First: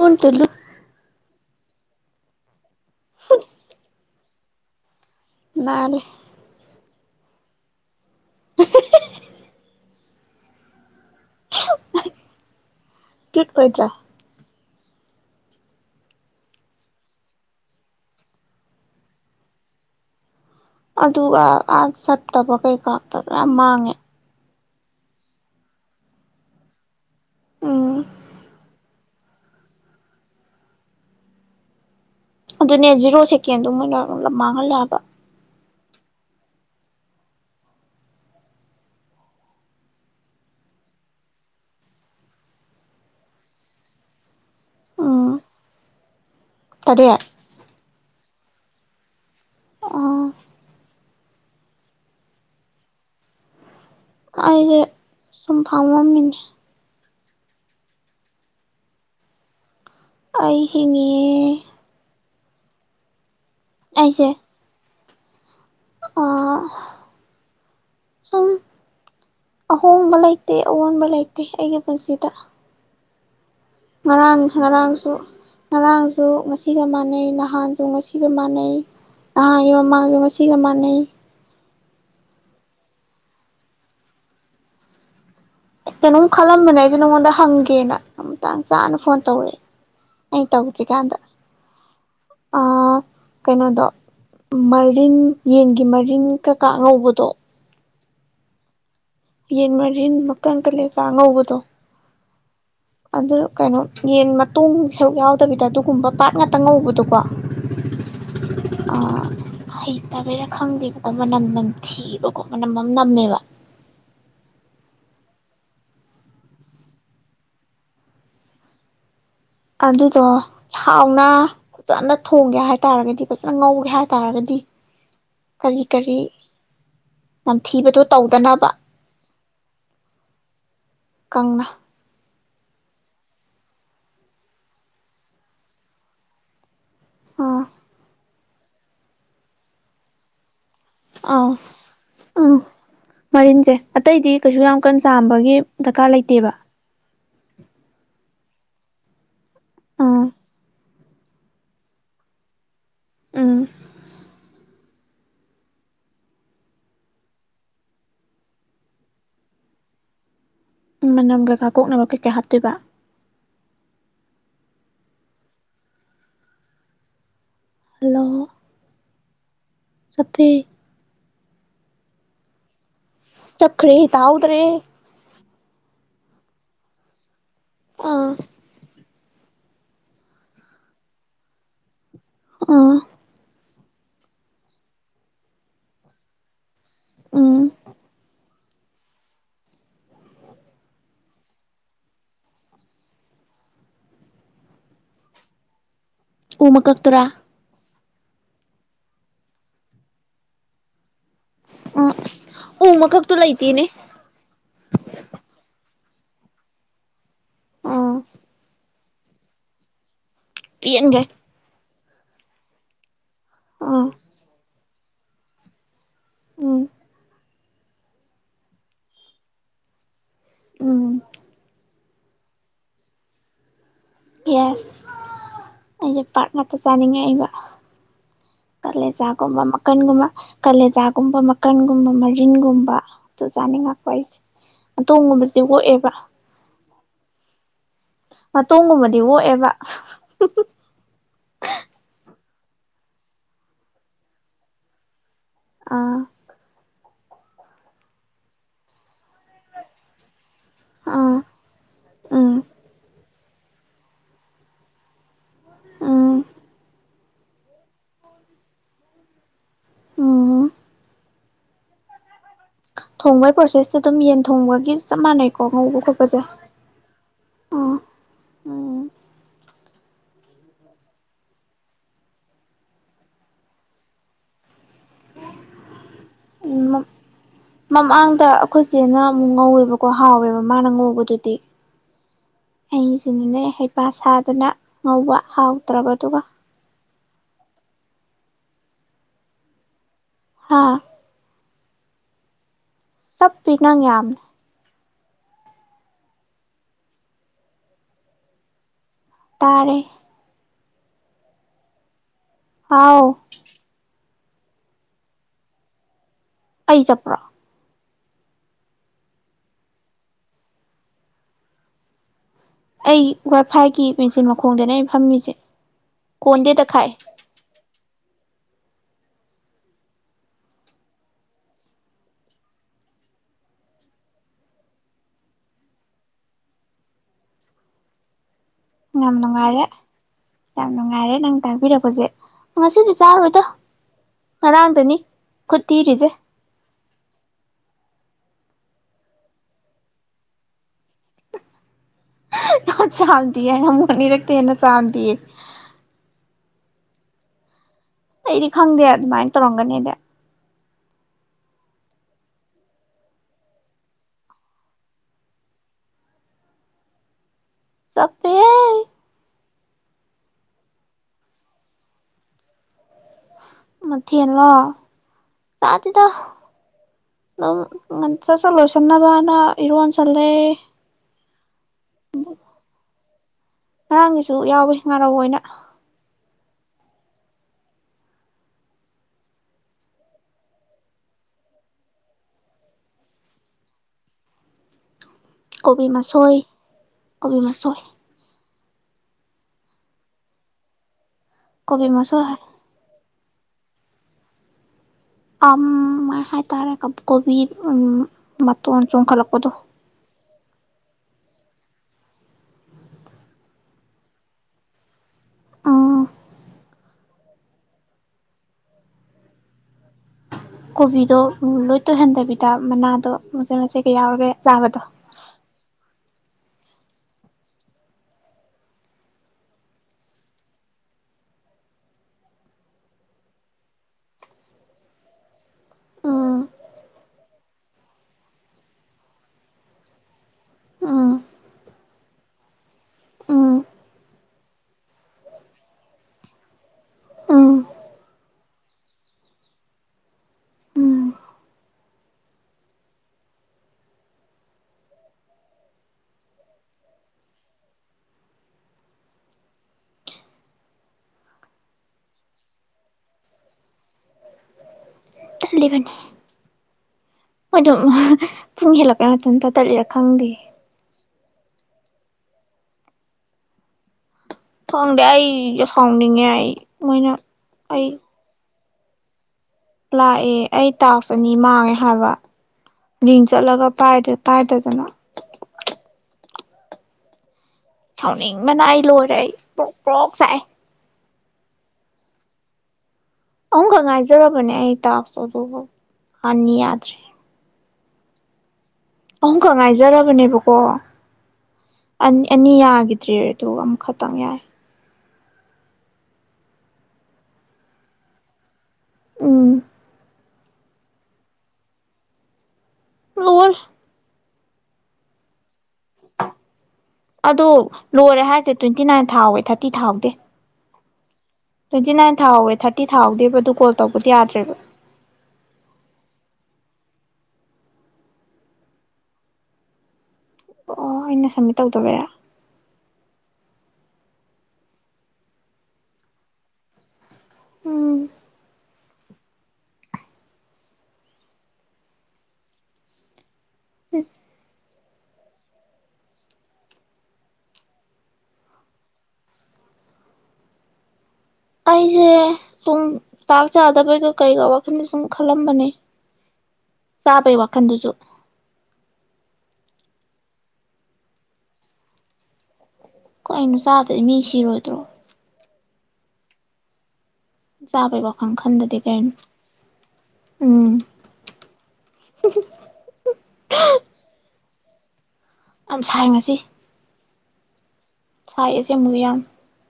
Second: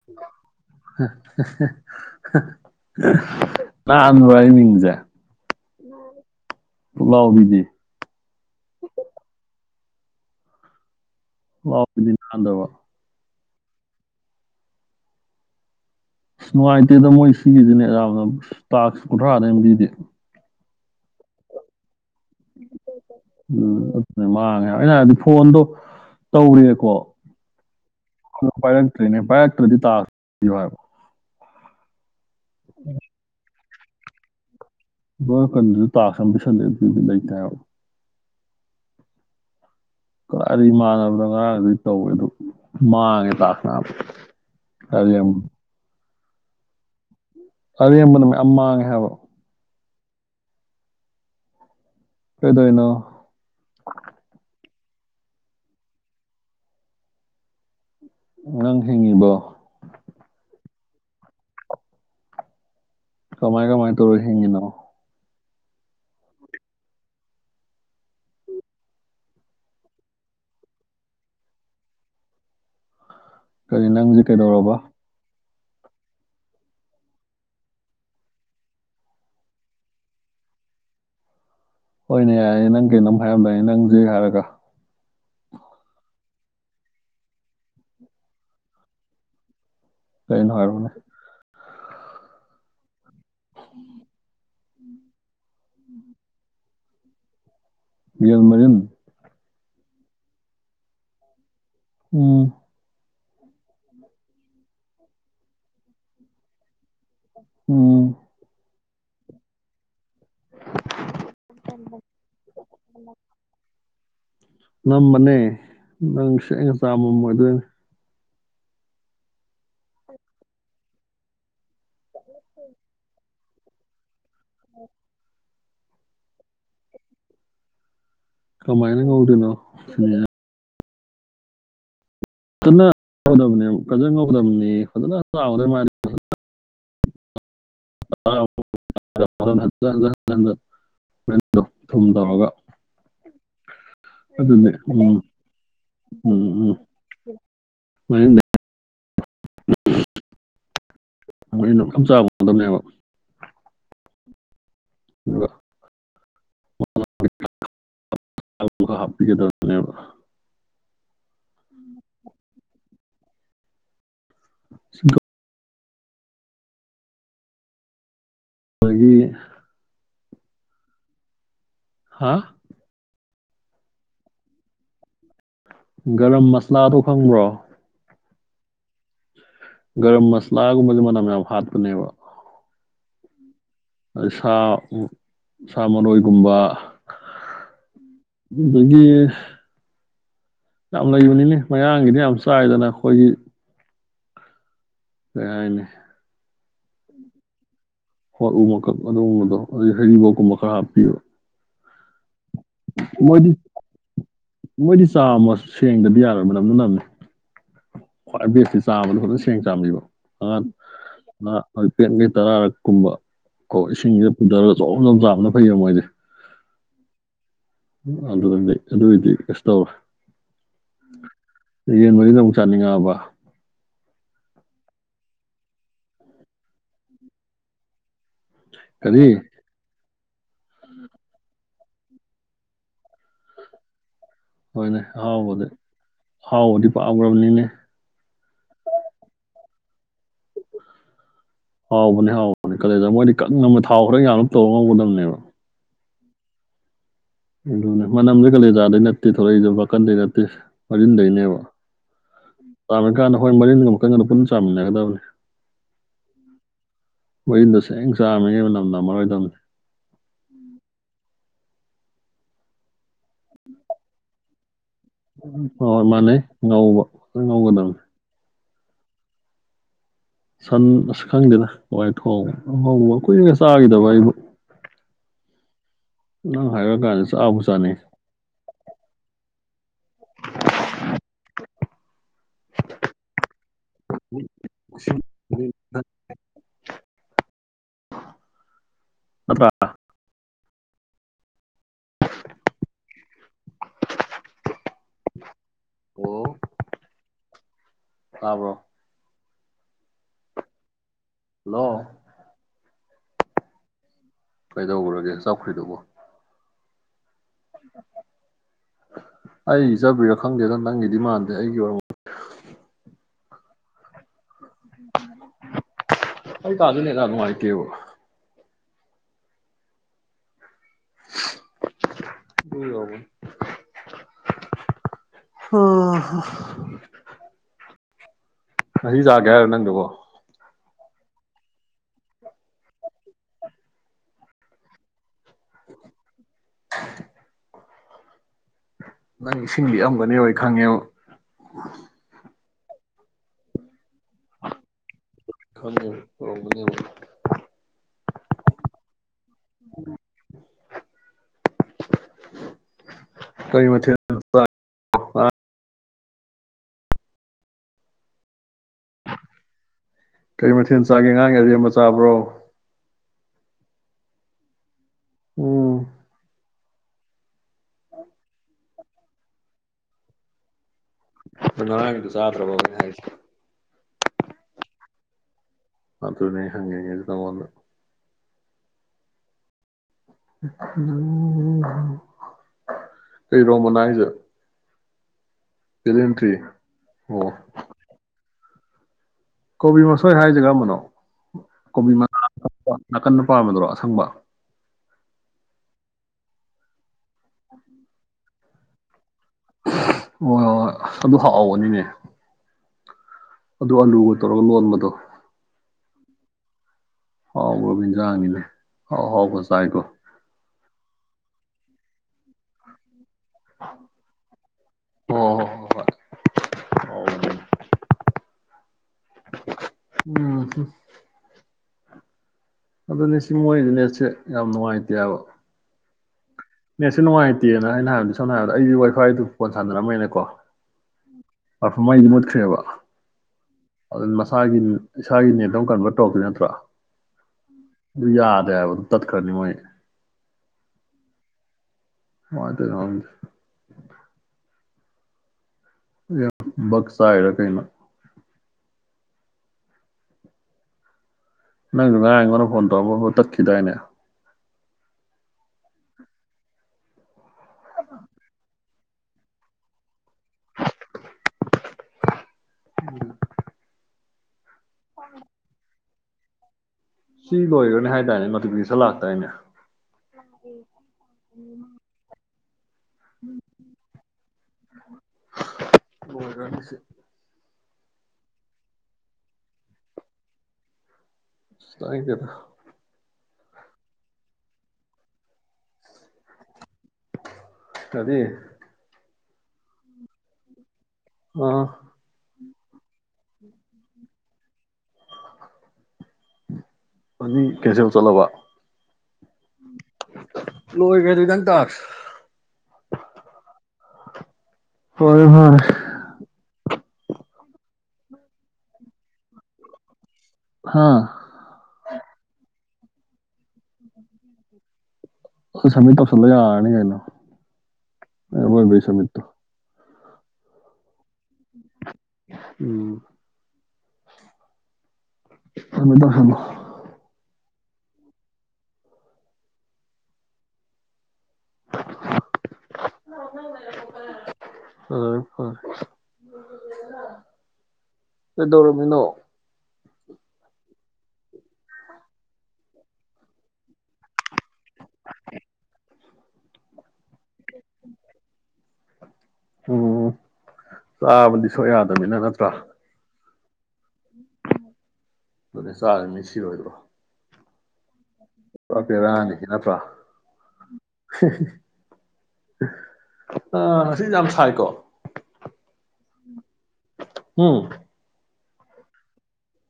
ꯂꯨꯟꯇ ꯍ ꯂꯟꯕꯣ ꯑꯩ ꯃꯤꯡꯖꯦ ꯅꯟꯂꯦ ꯄꯨꯛꯂꯧꯕꯤꯗꯤ [inaudible] ꯄꯨꯛꯂꯧꯕꯤꯗꯤ ꯅꯟꯗ꯭ꯔꯕꯣ ꯀꯤꯠ ꯑꯣꯏꯗ꯭ꯔ ꯑꯁ ꯅꯨꯡꯉꯥꯏꯇꯦꯗ ꯃꯣꯏ ꯁꯤꯒꯤꯖꯦ ꯅꯦꯠ ꯌꯝꯅ ꯑꯁ ꯇꯥꯛꯁ ꯀꯨꯟꯊ꯭ꯔꯥꯗꯩꯏ ꯍꯦꯟ ꯄꯤꯗꯦ ꯑꯗꯨꯒ ꯑ ꯁꯠ ꯇꯕ ꯀꯩꯀꯥ ꯇꯕ ꯌꯥꯝ ꯑꯗꯨ ꯃꯥꯡꯉꯦ ꯑꯗꯨꯅ ꯃꯥꯡꯉꯦ ꯍꯥꯏꯕ ꯑꯩꯅ ꯍꯥꯏꯕꯗꯤ ꯐꯣꯟꯗꯣ ꯇꯧꯔꯦꯑꯦꯀꯣ ꯎꯝ ꯍꯟꯗꯛꯇꯤ ꯄꯥꯏꯔꯛ ꯇ꯭ꯔꯦꯅꯦ ꯄꯥꯏꯔꯛꯇ꯭ꯔꯗꯤ ꯇꯥ ꯄꯤꯌꯣ ꯍꯥꯏꯕ ꯑꯗꯨꯅꯦ ꯖꯤꯔꯣ ꯁꯤꯛ ꯀꯦꯟꯗꯨ ꯃꯣꯏꯅ ꯑ ꯂꯞ ꯃꯥꯡꯍꯜꯂꯦ ꯍ ꯂꯩꯩꯇꯦ ꯍꯥꯏꯌꯣ ꯀꯗꯥꯏꯗꯒꯤ ꯃꯥꯟꯅꯕꯗ ꯉꯔꯥꯡꯗꯤ ꯇꯧꯋꯦ ꯑꯗꯣ ꯃꯥꯡꯉꯦ ꯇꯥꯛꯁ ꯑꯝ ꯑꯔꯦꯝ ꯎꯝ ꯇꯔꯦꯠ ꯑꯔꯦꯝꯕꯗ ꯃꯌꯝ ꯃꯥꯡꯉꯦ ꯍꯥꯏꯕ ꯑꯣ ꯀꯩꯗꯣꯏꯅꯣ ꯑꯩꯖꯦ ꯁꯨꯝ ꯐꯥꯝꯃꯝꯃꯤꯅꯦ ꯅꯪ ꯍꯤꯡꯉꯤꯕꯣ ꯑꯩ ꯍꯤꯡꯉꯤꯌꯦ ꯀꯃꯥꯏ ꯀꯃꯥꯏ ꯇꯧꯔ ꯍꯤꯡꯉꯤꯅꯣ ꯑ ꯁꯨꯝ ꯑꯍꯣꯡꯕ ꯂꯩꯇꯦ ꯑꯑꯣꯟꯕ ꯂꯩꯇꯦ ꯑꯩꯒꯤ ꯄꯨꯟꯁꯤꯗ ꯀꯔꯤ ꯅꯪꯖꯦ ꯉꯔꯥꯡ ꯀꯩꯗꯧꯔꯕ ꯉꯔꯥꯡꯁꯨ ꯉꯔꯥꯡꯁꯨ ꯉꯁꯤꯒ ꯃꯥꯟꯅꯩ ꯅꯍꯥꯟꯁꯨ ꯉꯁꯤꯒ ꯃꯥꯟꯅꯩ ꯅꯍꯥꯟꯒꯤ ꯃꯃꯥꯡꯖꯨ ꯉꯁꯤꯒ ꯃꯥꯟꯅꯩ ꯍꯣꯏꯅꯦ ꯌꯥꯏꯔꯦꯅꯦ ꯅꯪ ꯀꯩꯅꯣꯝ ꯍꯥꯏꯔꯝꯗꯥꯏꯅꯦ ꯅꯪꯁꯦ ꯍꯥꯔꯒ ꯀꯩꯅꯣꯝ ꯈꯜꯂꯝꯕꯅꯦ ꯑꯩꯖꯦ ꯅꯪꯉꯣꯟꯗ ꯍꯪꯒꯦꯅ ꯑꯝ ꯇꯥꯡ ꯆꯥꯅ ꯐꯣꯟ ꯇꯧꯔꯛꯑꯦ ꯍ ꯀꯩꯅꯣ ꯇꯒꯇꯔꯤ ꯍꯥꯏꯔꯛꯑꯣꯅꯦ ꯀꯗ ꯑꯥ ꯀꯩꯅꯣꯗ ꯃꯔꯤꯡ ꯌꯦꯟꯒꯤ ꯃꯔꯤꯡ ꯀꯛ ꯀꯥꯉꯧꯕꯗꯣ ꯜ ꯃꯟ ꯌꯦꯟ ꯃꯥꯔꯤꯟ ꯃꯀꯪ ꯀ ꯂꯩꯦ ꯆꯥꯡꯉ ꯍꯕꯗꯣ ꯎꯝ ꯑꯗꯨ ꯀꯩꯅꯣ ꯌꯦꯟ ꯃꯇꯣꯡ ꯁꯔꯨꯛ ꯌꯥꯎꯗꯕꯤꯗ ꯑꯗꯨꯒꯨꯝꯕ ꯄꯥꯠ ꯉꯥꯛꯇ ꯉꯧꯕꯗꯣ ꯋꯥ ꯎꯝ ꯑꯣ ꯍ ꯇꯕꯩꯔ ꯈꯪꯗꯦꯕꯗꯣ ꯃꯅꯝ ꯅꯝꯊꯤꯕꯀꯣ ꯃꯅꯝ ꯑꯃ ꯅꯝꯃꯦꯕ ꯅꯝꯕꯅꯦ ꯅꯪ ꯁꯛ ꯑ ꯉ ꯆꯃꯝꯃꯣꯏꯗꯣꯏꯅꯦ ꯑꯗꯨꯗꯣ ꯍꯥꯎꯅ ꯐꯖꯅ ꯊꯣꯡꯒꯦ ꯍꯥꯏꯇꯥꯔꯒꯗꯤ ꯐꯖꯅ ꯉꯧꯒꯦ ꯍꯥꯏꯔ ꯇꯥꯔꯒꯗꯤ ꯀꯔꯤ ꯀꯔꯤ ꯅꯝꯊꯤꯕꯗꯣ ꯇꯧꯗꯅꯕ ꯀꯃꯥꯏꯅ ꯀꯧꯗꯅꯣ ꯀꯪꯂꯅꯥ ꯐꯖꯅ ꯉꯕꯅꯤ ꯐꯖꯅ ꯉꯧꯗꯕꯅꯤ ꯐꯖꯅ ꯆꯥꯎꯔꯦ ꯃꯥꯟ ꯑꯥ ꯊꯨꯝꯗꯧꯔꯒ ꯃꯔꯤꯁꯦ ꯑꯇꯩꯗꯤ ꯀꯩꯁꯨ ꯌꯥꯝ ꯀꯟ ꯆꯥꯝꯕꯒꯤ ꯗꯔꯀꯥꯔ ꯎꯝ ꯂꯩꯇꯦꯕ ꯎꯝ ꯃꯔꯤꯟꯗꯣ ꯑꯥ ꯃꯣꯏ ꯆꯥꯕ ꯉꯣꯗꯝꯅꯦꯕ ꯑꯝ ꯍꯥ ꯃꯅꯝ ꯀꯀꯥ ꯀꯣꯛꯅꯕ ꯀꯩꯀꯥ ꯍꯥꯞꯇꯣꯏꯕ ꯁꯤꯗ ꯑꯗꯨꯗꯒꯤ ꯁꯐꯩ ꯍꯥꯥ ꯆꯈ꯭ꯔ ꯇꯥꯎꯗ꯭ꯔꯦ ꯒꯔꯝ ꯃꯁꯂꯥꯗꯣ ꯈꯪꯕ꯭ꯔꯣ ꯑꯥ ꯒꯔꯝ ꯃꯁꯂꯥꯒꯨꯝꯕꯁꯦ ꯃꯅ ꯃꯌꯥꯝ ꯍꯥꯠꯄꯅꯦꯕ ꯑꯥ ꯑꯩ ꯁꯥ ꯁꯥ ꯃꯔꯣꯏꯒꯨꯝꯕ ꯑ [unintelligible] ꯌꯥꯝ ꯂꯩꯕꯅꯤꯅꯦ ꯃꯌꯥꯡꯒꯤꯗꯤ ꯌꯥꯝ ꯆꯥꯏꯗꯅ ꯑꯩꯈꯣꯏꯒꯤ [unintelligible] ꯎ ꯃꯀꯛꯇꯨꯔꯥ ꯍ ꯎ ꯃꯀꯛ ꯑꯗꯨꯒꯨꯝꯕꯗꯣ ꯑꯗꯩ ꯍꯩꯔꯤꯕꯣꯀꯨꯝꯕ ꯈꯔ ꯍꯥꯞꯄꯤꯕ ꯑ ꯎ ꯃꯈꯛꯇꯣ ꯃꯣꯏꯗꯤ ꯂꯩꯇꯦꯅꯦ ꯃꯣꯏꯗꯤ ꯆꯥꯃ [unintelligible] ꯗꯗꯤ ꯌꯥꯔꯣꯏ ꯃꯅꯝꯅ ꯅꯝꯃꯦ ꯑꯥ ꯈ꯭ꯋꯥꯏ ꯕꯦꯁ ꯆꯥꯕꯗꯣ ꯐꯖꯅ ꯁꯦꯡ ꯆꯥꯝꯕꯤꯕ ꯄꯦꯟꯒ꯭ꯔꯦ [unintelligible] [unintelligible] ꯇꯔꯥꯔꯛ ꯀꯨꯝꯕ ꯀꯣ ꯑꯥ ꯏꯁꯤꯪꯁꯤꯗ ꯄꯨꯗꯔ ꯖꯣꯝ - ꯖꯣꯝ ꯆꯥꯕꯅ ꯐꯩꯩꯌꯦ ꯃꯣꯏꯗꯤ ꯎ ꯑꯗꯨꯗꯗꯤ ꯑꯗꯨꯑꯣꯏꯗꯤ ꯀꯩꯁ ꯇꯧꯔꯣꯏ ꯑ ꯌꯦꯟ ꯃꯔꯤꯟ ꯑꯃꯨꯛ ꯆꯥꯅꯤꯡꯉꯛꯑꯕ ꯌꯦꯁ ꯑꯩꯁꯦ ꯄꯥꯔꯠ ꯉꯥꯛꯇ ꯆꯥꯅꯤꯡꯉꯛꯏꯕ ꯀꯔꯤ ꯀꯂꯦꯖꯥꯒꯨꯝꯕ ꯃꯀꯟꯒꯨꯝꯕ ꯀꯂꯦꯖꯥꯒꯨꯝꯕ ꯃꯀꯟꯒꯨꯝꯕ ꯃꯔꯤꯟꯒꯨꯝꯕ ꯑꯗꯨ ꯆꯥꯅꯤꯡꯉꯛꯄ ꯑꯩꯁꯦ ꯍꯣꯏꯅꯦ ꯃꯇꯣꯡꯒꯨꯝꯕꯁꯦ ꯑꯍꯥꯎꯕꯗꯤ ꯑꯣꯛꯑꯦꯕ ꯑꯍꯥꯎꯕꯗꯤ ꯄꯥꯈ꯭ꯔꯕꯅꯤꯅꯦ ꯃꯇꯣꯡ ꯒꯨꯝꯕꯗꯤ ꯑꯣꯛꯑꯦꯕ [unintelligible] ꯍꯥꯎꯕꯅꯦ ꯍꯥꯎꯕꯅꯦ ꯀꯂꯦꯖꯥ ꯃꯣꯏꯗꯤ ꯀꯪꯅ ꯊꯥꯎ ꯈꯔ ꯌꯥꯝꯅꯞ ꯇꯧꯔ ꯉꯧꯒꯗꯕꯅꯦꯕ ꯑꯥ ꯑꯗꯨꯅꯦ ꯃꯅꯝꯗꯤ ꯀꯂꯦꯖꯥꯗꯩ ꯅꯠꯇꯦ ꯊꯣꯔꯛꯖꯦ ꯃꯀꯟꯗꯩ ꯅꯠꯇꯦ ꯑꯥ ꯃꯔꯤꯟꯗꯩꯅꯦꯕ ꯎꯝ ꯇꯃꯦ [unintelligible] ꯃꯔꯤꯟꯒ ꯑꯀꯟꯒꯗꯨ ꯄꯨꯟꯅ ꯆꯥꯃꯤꯟꯅꯒꯗꯕꯅꯤ ꯑ ꯃꯔꯤꯟꯗꯣ ꯁ ꯁꯦꯡ ꯆꯥꯃꯤꯉꯩ ꯃꯅꯝ ꯅꯝꯃꯔꯣꯏꯗꯕꯅꯤ ꯊꯣꯡꯕꯒꯤ ꯄ꯭ꯔꯣꯁꯦꯁꯇ ꯑꯗꯨꯝ ꯌꯦꯟ ꯊꯣꯡꯕꯒꯤ ꯆꯞ ꯃꯥꯟꯅꯩꯀꯣ ꯍꯣꯏ ꯉꯧꯕ ꯍꯣꯏ ꯈꯣꯠꯄꯁꯦ ꯃꯥꯥꯟꯅꯩ ꯉꯧꯕ ꯐꯖꯅ ꯉꯧꯒꯗꯕꯅꯤ ꯑꯥ ꯎꯝ ꯁꯟ ꯑꯁ ꯈꯪꯗꯦꯗ ꯋꯥꯏ ꯊꯣꯡ ꯍꯧꯕ ꯀꯨꯏꯅꯒ ꯆꯥꯈꯤꯗꯕ ꯑꯩꯕꯨ ꯅꯪ ꯍꯥꯏꯔ ꯀꯥꯟ ꯃꯃꯥꯡꯗ ꯑꯩꯈꯣꯏ ꯆꯦꯅ ꯑꯃꯨꯛ ꯉꯧꯋꯦꯕꯀꯣ ꯍꯥꯎꯋꯦꯕ ꯃꯥꯅ ꯉꯧꯕꯗꯨ ꯑꯩ ꯁꯤꯅꯤꯡꯉ ꯍꯥꯏ ꯕꯥꯁꯥꯗꯅ ꯉꯧꯕ ꯍꯥꯎꯗ꯭ꯔꯕꯗꯨꯒ ꯑꯠꯇ ꯍꯥꯥ [unintelligible] ꯆꯞꯄꯤ ꯅꯪ ꯌꯥꯝꯅ ꯑꯣ ꯇꯕ꯭ꯔꯣ ꯇꯔꯦ ꯍꯜꯂꯣ ꯑꯥꯎ ꯀꯩꯗꯧꯈꯨꯔꯒꯦ ꯆꯥꯎꯈ꯭ꯔꯤꯗꯨꯧꯕ ꯑꯩ ꯆꯄ꯭ꯔꯥ ꯑꯩ ꯏ ꯆꯕꯤꯔꯥ ꯈꯪꯗꯦꯗ ꯅꯪꯒꯤꯗꯤ ꯃꯥꯟꯗꯦ ꯑꯩꯒꯤ ꯑꯣꯏꯔ ꯑꯩ ꯋꯥꯏꯐꯥꯏꯒꯤ ꯃꯦꯆꯤꯟ ꯃꯈꯣꯡꯗꯅꯦ ꯑꯩꯅ ꯐꯝꯃꯤꯁꯦ ꯑꯩ ꯇꯥ ꯀꯣꯟꯗꯦꯗ ꯈꯥꯛꯑꯦ ꯑꯗꯨꯅꯦ ꯀꯥ ꯑꯗꯨꯅꯨꯡ ꯍꯥꯏꯥꯏꯇ ꯑꯣ ꯑꯁꯤ ꯌꯥꯝ ꯆꯥꯛꯒꯦ ꯍꯥꯏꯔꯣ ꯅꯨꯡꯉꯥꯏꯔꯦ ꯅꯪꯗꯨꯕꯣ ꯌꯥꯝ ꯅꯨꯡꯉꯥꯏꯔꯦ ꯅꯪ ꯇꯥꯛꯕꯤꯔꯛꯄꯁꯦ ꯉꯁꯤꯗꯤ ꯆꯥꯔꯨꯗꯣ ꯉꯔꯥꯡꯗꯅꯤ ꯈꯨ ꯊꯤꯔꯤꯁꯦ [unintelligible] ꯅꯪ ꯏꯁꯤꯡ ꯂꯤꯑꯝꯒꯅꯤ ꯑꯣꯏ ꯈꯪꯉꯦꯕ ꯅ ꯆꯥꯟꯗꯤ ꯍꯥꯏꯅ ꯅꯤ ꯔꯛꯇꯟꯅꯁꯥꯡꯗꯤꯌꯦ ꯈꯪꯉꯦꯕ [unintelligible] ꯑꯩꯗꯤ ꯈꯪꯗꯦ ꯑꯗꯨꯃꯥꯏꯅ ꯇꯧꯔꯝꯒꯅꯤꯗ ꯀ ꯃꯊ ꯁꯐꯦ ꯀꯩ ꯃꯊꯦꯜ ꯆꯥꯒꯦ ꯑꯉꯥꯡ ꯑꯔꯤꯦꯝꯕ ꯆꯥꯕ꯭ꯔꯣ ꯃꯊꯦꯂ ꯎꯝ ꯔꯗꯤꯗ ꯁꯂꯣ ꯀꯟꯅꯕꯅ ꯏꯔꯣꯟꯁꯜꯔꯦ ꯉꯔꯥꯡꯒꯤꯗꯣ ꯆꯥꯗ꯭ꯔꯕ ꯑꯩꯅ ꯍꯥꯏꯁꯦ ꯉꯔꯥꯡꯒꯤꯁꯨ ꯌꯥꯎꯋꯤ ꯉꯥꯔꯧ ꯑꯣꯏꯅ ꯑ ꯑꯗꯨꯅꯦ ꯍꯪꯤꯇ ꯋꯥꯟꯅ ꯎ ꯀꯩꯔꯣꯝꯕꯅ ꯍꯥꯏꯁꯦ ꯀꯣꯕꯤ ꯃꯁꯣꯏ ꯕꯦꯂꯦꯟꯗ꯭ꯔꯤ ꯑꯣ ꯀꯣꯕꯤ ꯃꯁꯣꯏ ꯀꯣꯕꯤ ꯃꯁꯣꯏ ꯍꯥꯏ ꯖꯒꯥ ꯃꯅꯣ ꯀꯣꯕꯤ ꯃ ꯅꯥ ꯀꯟꯟꯅ ꯄꯥꯝꯗꯨ꯭ꯔꯣ ꯑ ꯊꯪꯕ ꯑ ꯃ ꯍꯥꯏ ꯇꯔ ꯀꯣꯕꯤꯔ ꯎ ꯃꯇꯣꯟ ꯆꯨꯡꯈꯂ ꯀꯠꯇꯣꯛ ꯍꯣꯏ ꯍꯣꯏꯣꯏ ꯑꯗꯨ ꯍꯥꯎꯍꯒꯅꯤꯅꯦ ꯑꯗꯨ ꯑꯂꯨꯒ ꯇꯧꯔꯒ ꯂꯣꯟꯕꯗꯣ ꯑꯥ ꯍꯥꯎ ꯔꯣꯕꯤꯟꯖꯅꯤ ꯂꯩ ꯍꯥꯎ ꯍꯥꯎ ꯍꯁꯥꯏꯀꯣ ꯀꯣꯕꯤꯤꯗꯂꯣꯏꯍꯟ ꯇꯕꯤ ꯗ ꯃꯅꯥꯗꯣ ꯃꯆꯦ ꯃꯆꯦ ꯀꯩ ꯌꯥꯎꯔꯒꯦ ꯆꯥꯕꯗꯣ ꯍꯣ ꯍꯣ ꯍꯣ ꯍꯣꯏ ꯀꯥꯎꯕꯅꯦ ꯎꯝ ꯑꯗꯨꯅꯦꯁꯤꯡ ꯃꯣꯏꯗꯤꯅꯦꯠꯁꯦ ꯌꯥꯝ ꯅꯨꯡꯉꯥꯏꯇꯦꯕ ꯎꯝ ꯅꯦꯠꯁꯨ ꯅꯨꯡꯉꯥꯏꯇꯦꯅ ꯑꯩꯅ ꯍꯥꯏꯕꯗ ꯁꯝꯅ ꯍꯥꯏꯔꯕꯗ ꯑꯩꯗꯤ ꯋꯥꯏꯐꯥꯏꯗꯨ ꯐꯣꯟ ꯁꯥꯟꯅꯔꯝꯃꯦꯅꯀꯣ ꯎꯝ ꯄꯔꯐꯃꯩꯗꯤ ꯃꯨꯠꯈ꯭ꯔꯦꯕ ꯎꯝ ꯑꯗꯨ ꯃꯁꯥꯒꯤ ꯏꯁꯥꯒꯤ ꯅꯦꯠꯇ ꯑꯃ ꯀꯟꯚꯔꯠ ꯇꯧꯔꯛꯇꯦ ꯅꯠꯇ꯭ꯔꯥ ꯎꯝ ꯑꯗꯨ ꯌꯥꯗꯦ ꯍꯥꯏꯕ ꯑꯗꯨ ꯇꯠꯈ꯭ꯔꯅꯤ ꯃꯣꯏ ꯎꯝ ꯃꯥ ꯇ ꯔꯥꯡꯗ ꯌꯥꯝ ꯛꯁ ꯍꯥꯏꯔ ꯀꯩꯅꯩꯅ ꯅꯪꯁꯨ ꯉꯥꯏ ꯑꯩꯉꯣꯟꯗ ꯐꯣꯟ ꯇꯧꯑꯄ ꯇꯛꯈꯤꯗꯏꯅꯦ ꯊꯜꯂꯤꯕꯅꯤ ꯃꯗꯝ ꯄꯨꯡ ꯍꯦꯜꯂꯛꯄꯩ ꯉꯇꯇ ꯇꯠꯂꯤꯔꯥ ꯈꯪꯗꯦ ꯎꯝ ꯊꯣꯡꯗꯦ ꯑꯩ ꯐꯥꯎꯅꯤꯡꯉꯦ ꯑꯩ ꯃꯣꯏꯅ ꯁꯤ ꯑꯩ ꯂꯣꯏꯔꯅꯤ ꯍꯥꯏꯇꯥꯔꯅꯦ ꯃꯗꯨꯒꯤꯗꯤ ꯁꯂꯥꯛꯇ ꯂꯥꯛꯑꯦ ꯑꯩ ꯇꯥꯛꯁ ꯑꯅꯤ ꯃꯥꯡꯉꯦ ꯍꯥꯏꯕ ꯔꯤꯡ ꯆꯠꯂꯒ ꯄ ꯄꯥꯏꯗꯗꯅ ꯔꯅꯤꯁꯤꯦ ꯁꯥꯎꯅꯤꯡ ꯃꯅꯥꯏ ꯂꯣꯏꯔꯦ ꯄ꯭ꯔꯣꯛ ꯄ꯭ꯔꯣꯛ ꯁꯥꯏ ꯊꯥꯏꯒꯗ ꯑꯃꯨꯈ ꯉꯥꯏꯖꯔꯕꯅꯦ ꯑꯩ ꯇꯥꯛꯇꯣ ꯑꯗꯨ ꯍꯅꯤ ꯌꯥꯗ꯭ꯔꯦ ꯆꯗꯤ ꯑꯪꯀ ꯉꯥꯏꯖꯔꯕꯅꯦꯕꯀꯣ ꯑꯥ ꯑꯦꯅꯤ ꯌꯥꯈꯤꯗ꯭ꯔꯦ ꯑꯗꯨ ꯑꯃꯨꯛꯈꯛꯇꯪ ꯌꯥꯏ ꯑꯅꯤ ꯀꯩꯁꯦꯜ ꯆꯂꯕ ꯎꯝ ꯎ ꯂꯣꯏ ꯀ ꯑꯗꯨ ꯀꯪ ꯇꯥꯁ ꯑꯣ ꯍꯣꯏ ꯍꯣꯏ ꯑꯗꯣ ꯂꯣꯏꯔꯦ ꯍꯥꯏꯁꯦ ꯇ꯭ꯋꯦꯟꯇꯤ ꯅꯥꯏꯟ ꯊꯥꯎꯋꯦ ꯊꯥꯔꯇꯤ ꯊꯥꯎꯗꯤꯦ ꯍꯥꯥ ꯇ꯭ꯋꯦꯟꯇꯤ ꯅꯥꯏꯟ ꯊꯥꯎꯋꯦ ꯊꯥꯔꯇꯤ ꯊꯥꯎꯧꯗꯦꯕ ꯑꯗꯨ ꯀꯣꯜ ꯇꯧꯕꯗꯤ ꯌꯥꯗ꯭ꯔꯦꯕ ꯁꯃꯤꯔ ꯇꯧꯁꯟꯂ ꯌꯥꯔꯅꯤ ꯀꯩꯅꯣ ꯑꯣꯏ ꯁꯃꯤꯔꯣ ꯑꯣ ꯑꯩꯅ ꯁꯕꯃꯤꯠ ꯇꯧꯗꯕꯩꯔꯥ ꯎꯝ ꯑꯗꯂꯣ ꯎꯝ [inaudible] ꯎ ꯑꯗꯔꯃꯤꯅꯣ ꯑꯩꯁꯦ ꯇꯨꯡ ꯇꯥꯔ ꯆ ꯑꯗ ꯄꯩꯗ ꯀꯩꯀ ꯋꯥꯈꯜꯗ ꯁꯨꯝ ꯈꯜꯂꯝꯕꯅꯦ ꯆꯥꯕꯩ ꯋꯥꯈꯟꯗꯨꯁꯨ ꯎꯝ ꯆꯥꯕꯗꯤ ꯁꯣꯛ ꯌꯥꯗꯅꯤꯅ ꯅꯠꯇ꯭ꯔꯥ ꯀꯣꯏꯅꯅꯨꯡ ꯁꯥ ꯑꯗ ꯃꯤ ꯁꯤꯔꯣꯏꯗ꯭ꯔꯣ ꯑꯗꯨ ꯆꯥꯔꯅꯤ ꯁꯤꯔꯣꯏꯗ꯭ꯔꯣ ꯆ ꯄꯕ ꯄꯦꯔꯥꯅꯤ ꯅꯄ꯭ꯔꯥ ꯎꯝ ꯑꯥ ꯁꯤ ꯌꯥꯝ ꯁꯥꯏ ꯀꯣ ꯌꯥꯝ ꯁꯥꯡꯉꯁꯤ ꯎꯝ ꯁꯥꯏꯁꯦ ꯃꯨ ꯌꯥꯝ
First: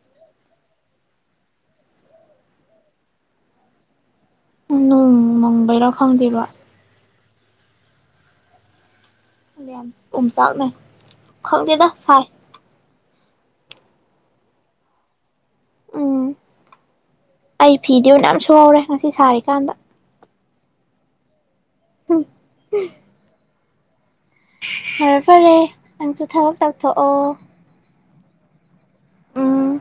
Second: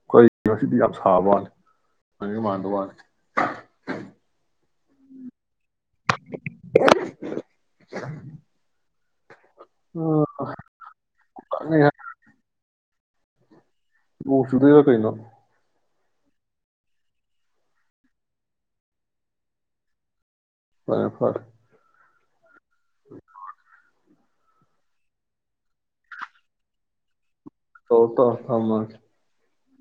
ꯑꯩꯈꯣꯏ ꯉꯗꯤ ꯌꯥꯝ ꯁꯥꯕ ꯋꯥꯅꯤ ꯃꯥ ꯃꯥꯟꯗ ꯋꯥꯅꯤ ꯎꯝ ꯃꯪꯕꯩꯔ ꯈꯪꯗꯦꯕ [inaudible] ꯌꯥꯝ ꯎꯝ ꯎꯝꯆꯥꯛꯅ ꯈꯪꯗꯦꯗ ꯁꯥꯏ ꯃꯁꯨꯨꯗ ꯀꯩꯅꯩꯅꯣ ꯎꯝ ꯑꯩ ꯐꯤꯗꯤꯅ ꯁꯥꯎꯔꯦ ꯉꯁꯤ ꯁꯥꯔꯤꯀꯥꯟꯗ ꯋꯥ ꯐꯔ ꯍ [unintelligible] ꯐꯔꯦ ꯐꯔꯦ ꯑꯪꯁꯨ ꯊꯕꯛ ꯇꯧꯊꯣꯛꯑꯣ ꯇꯇꯣ ꯊꯃꯁ ꯑ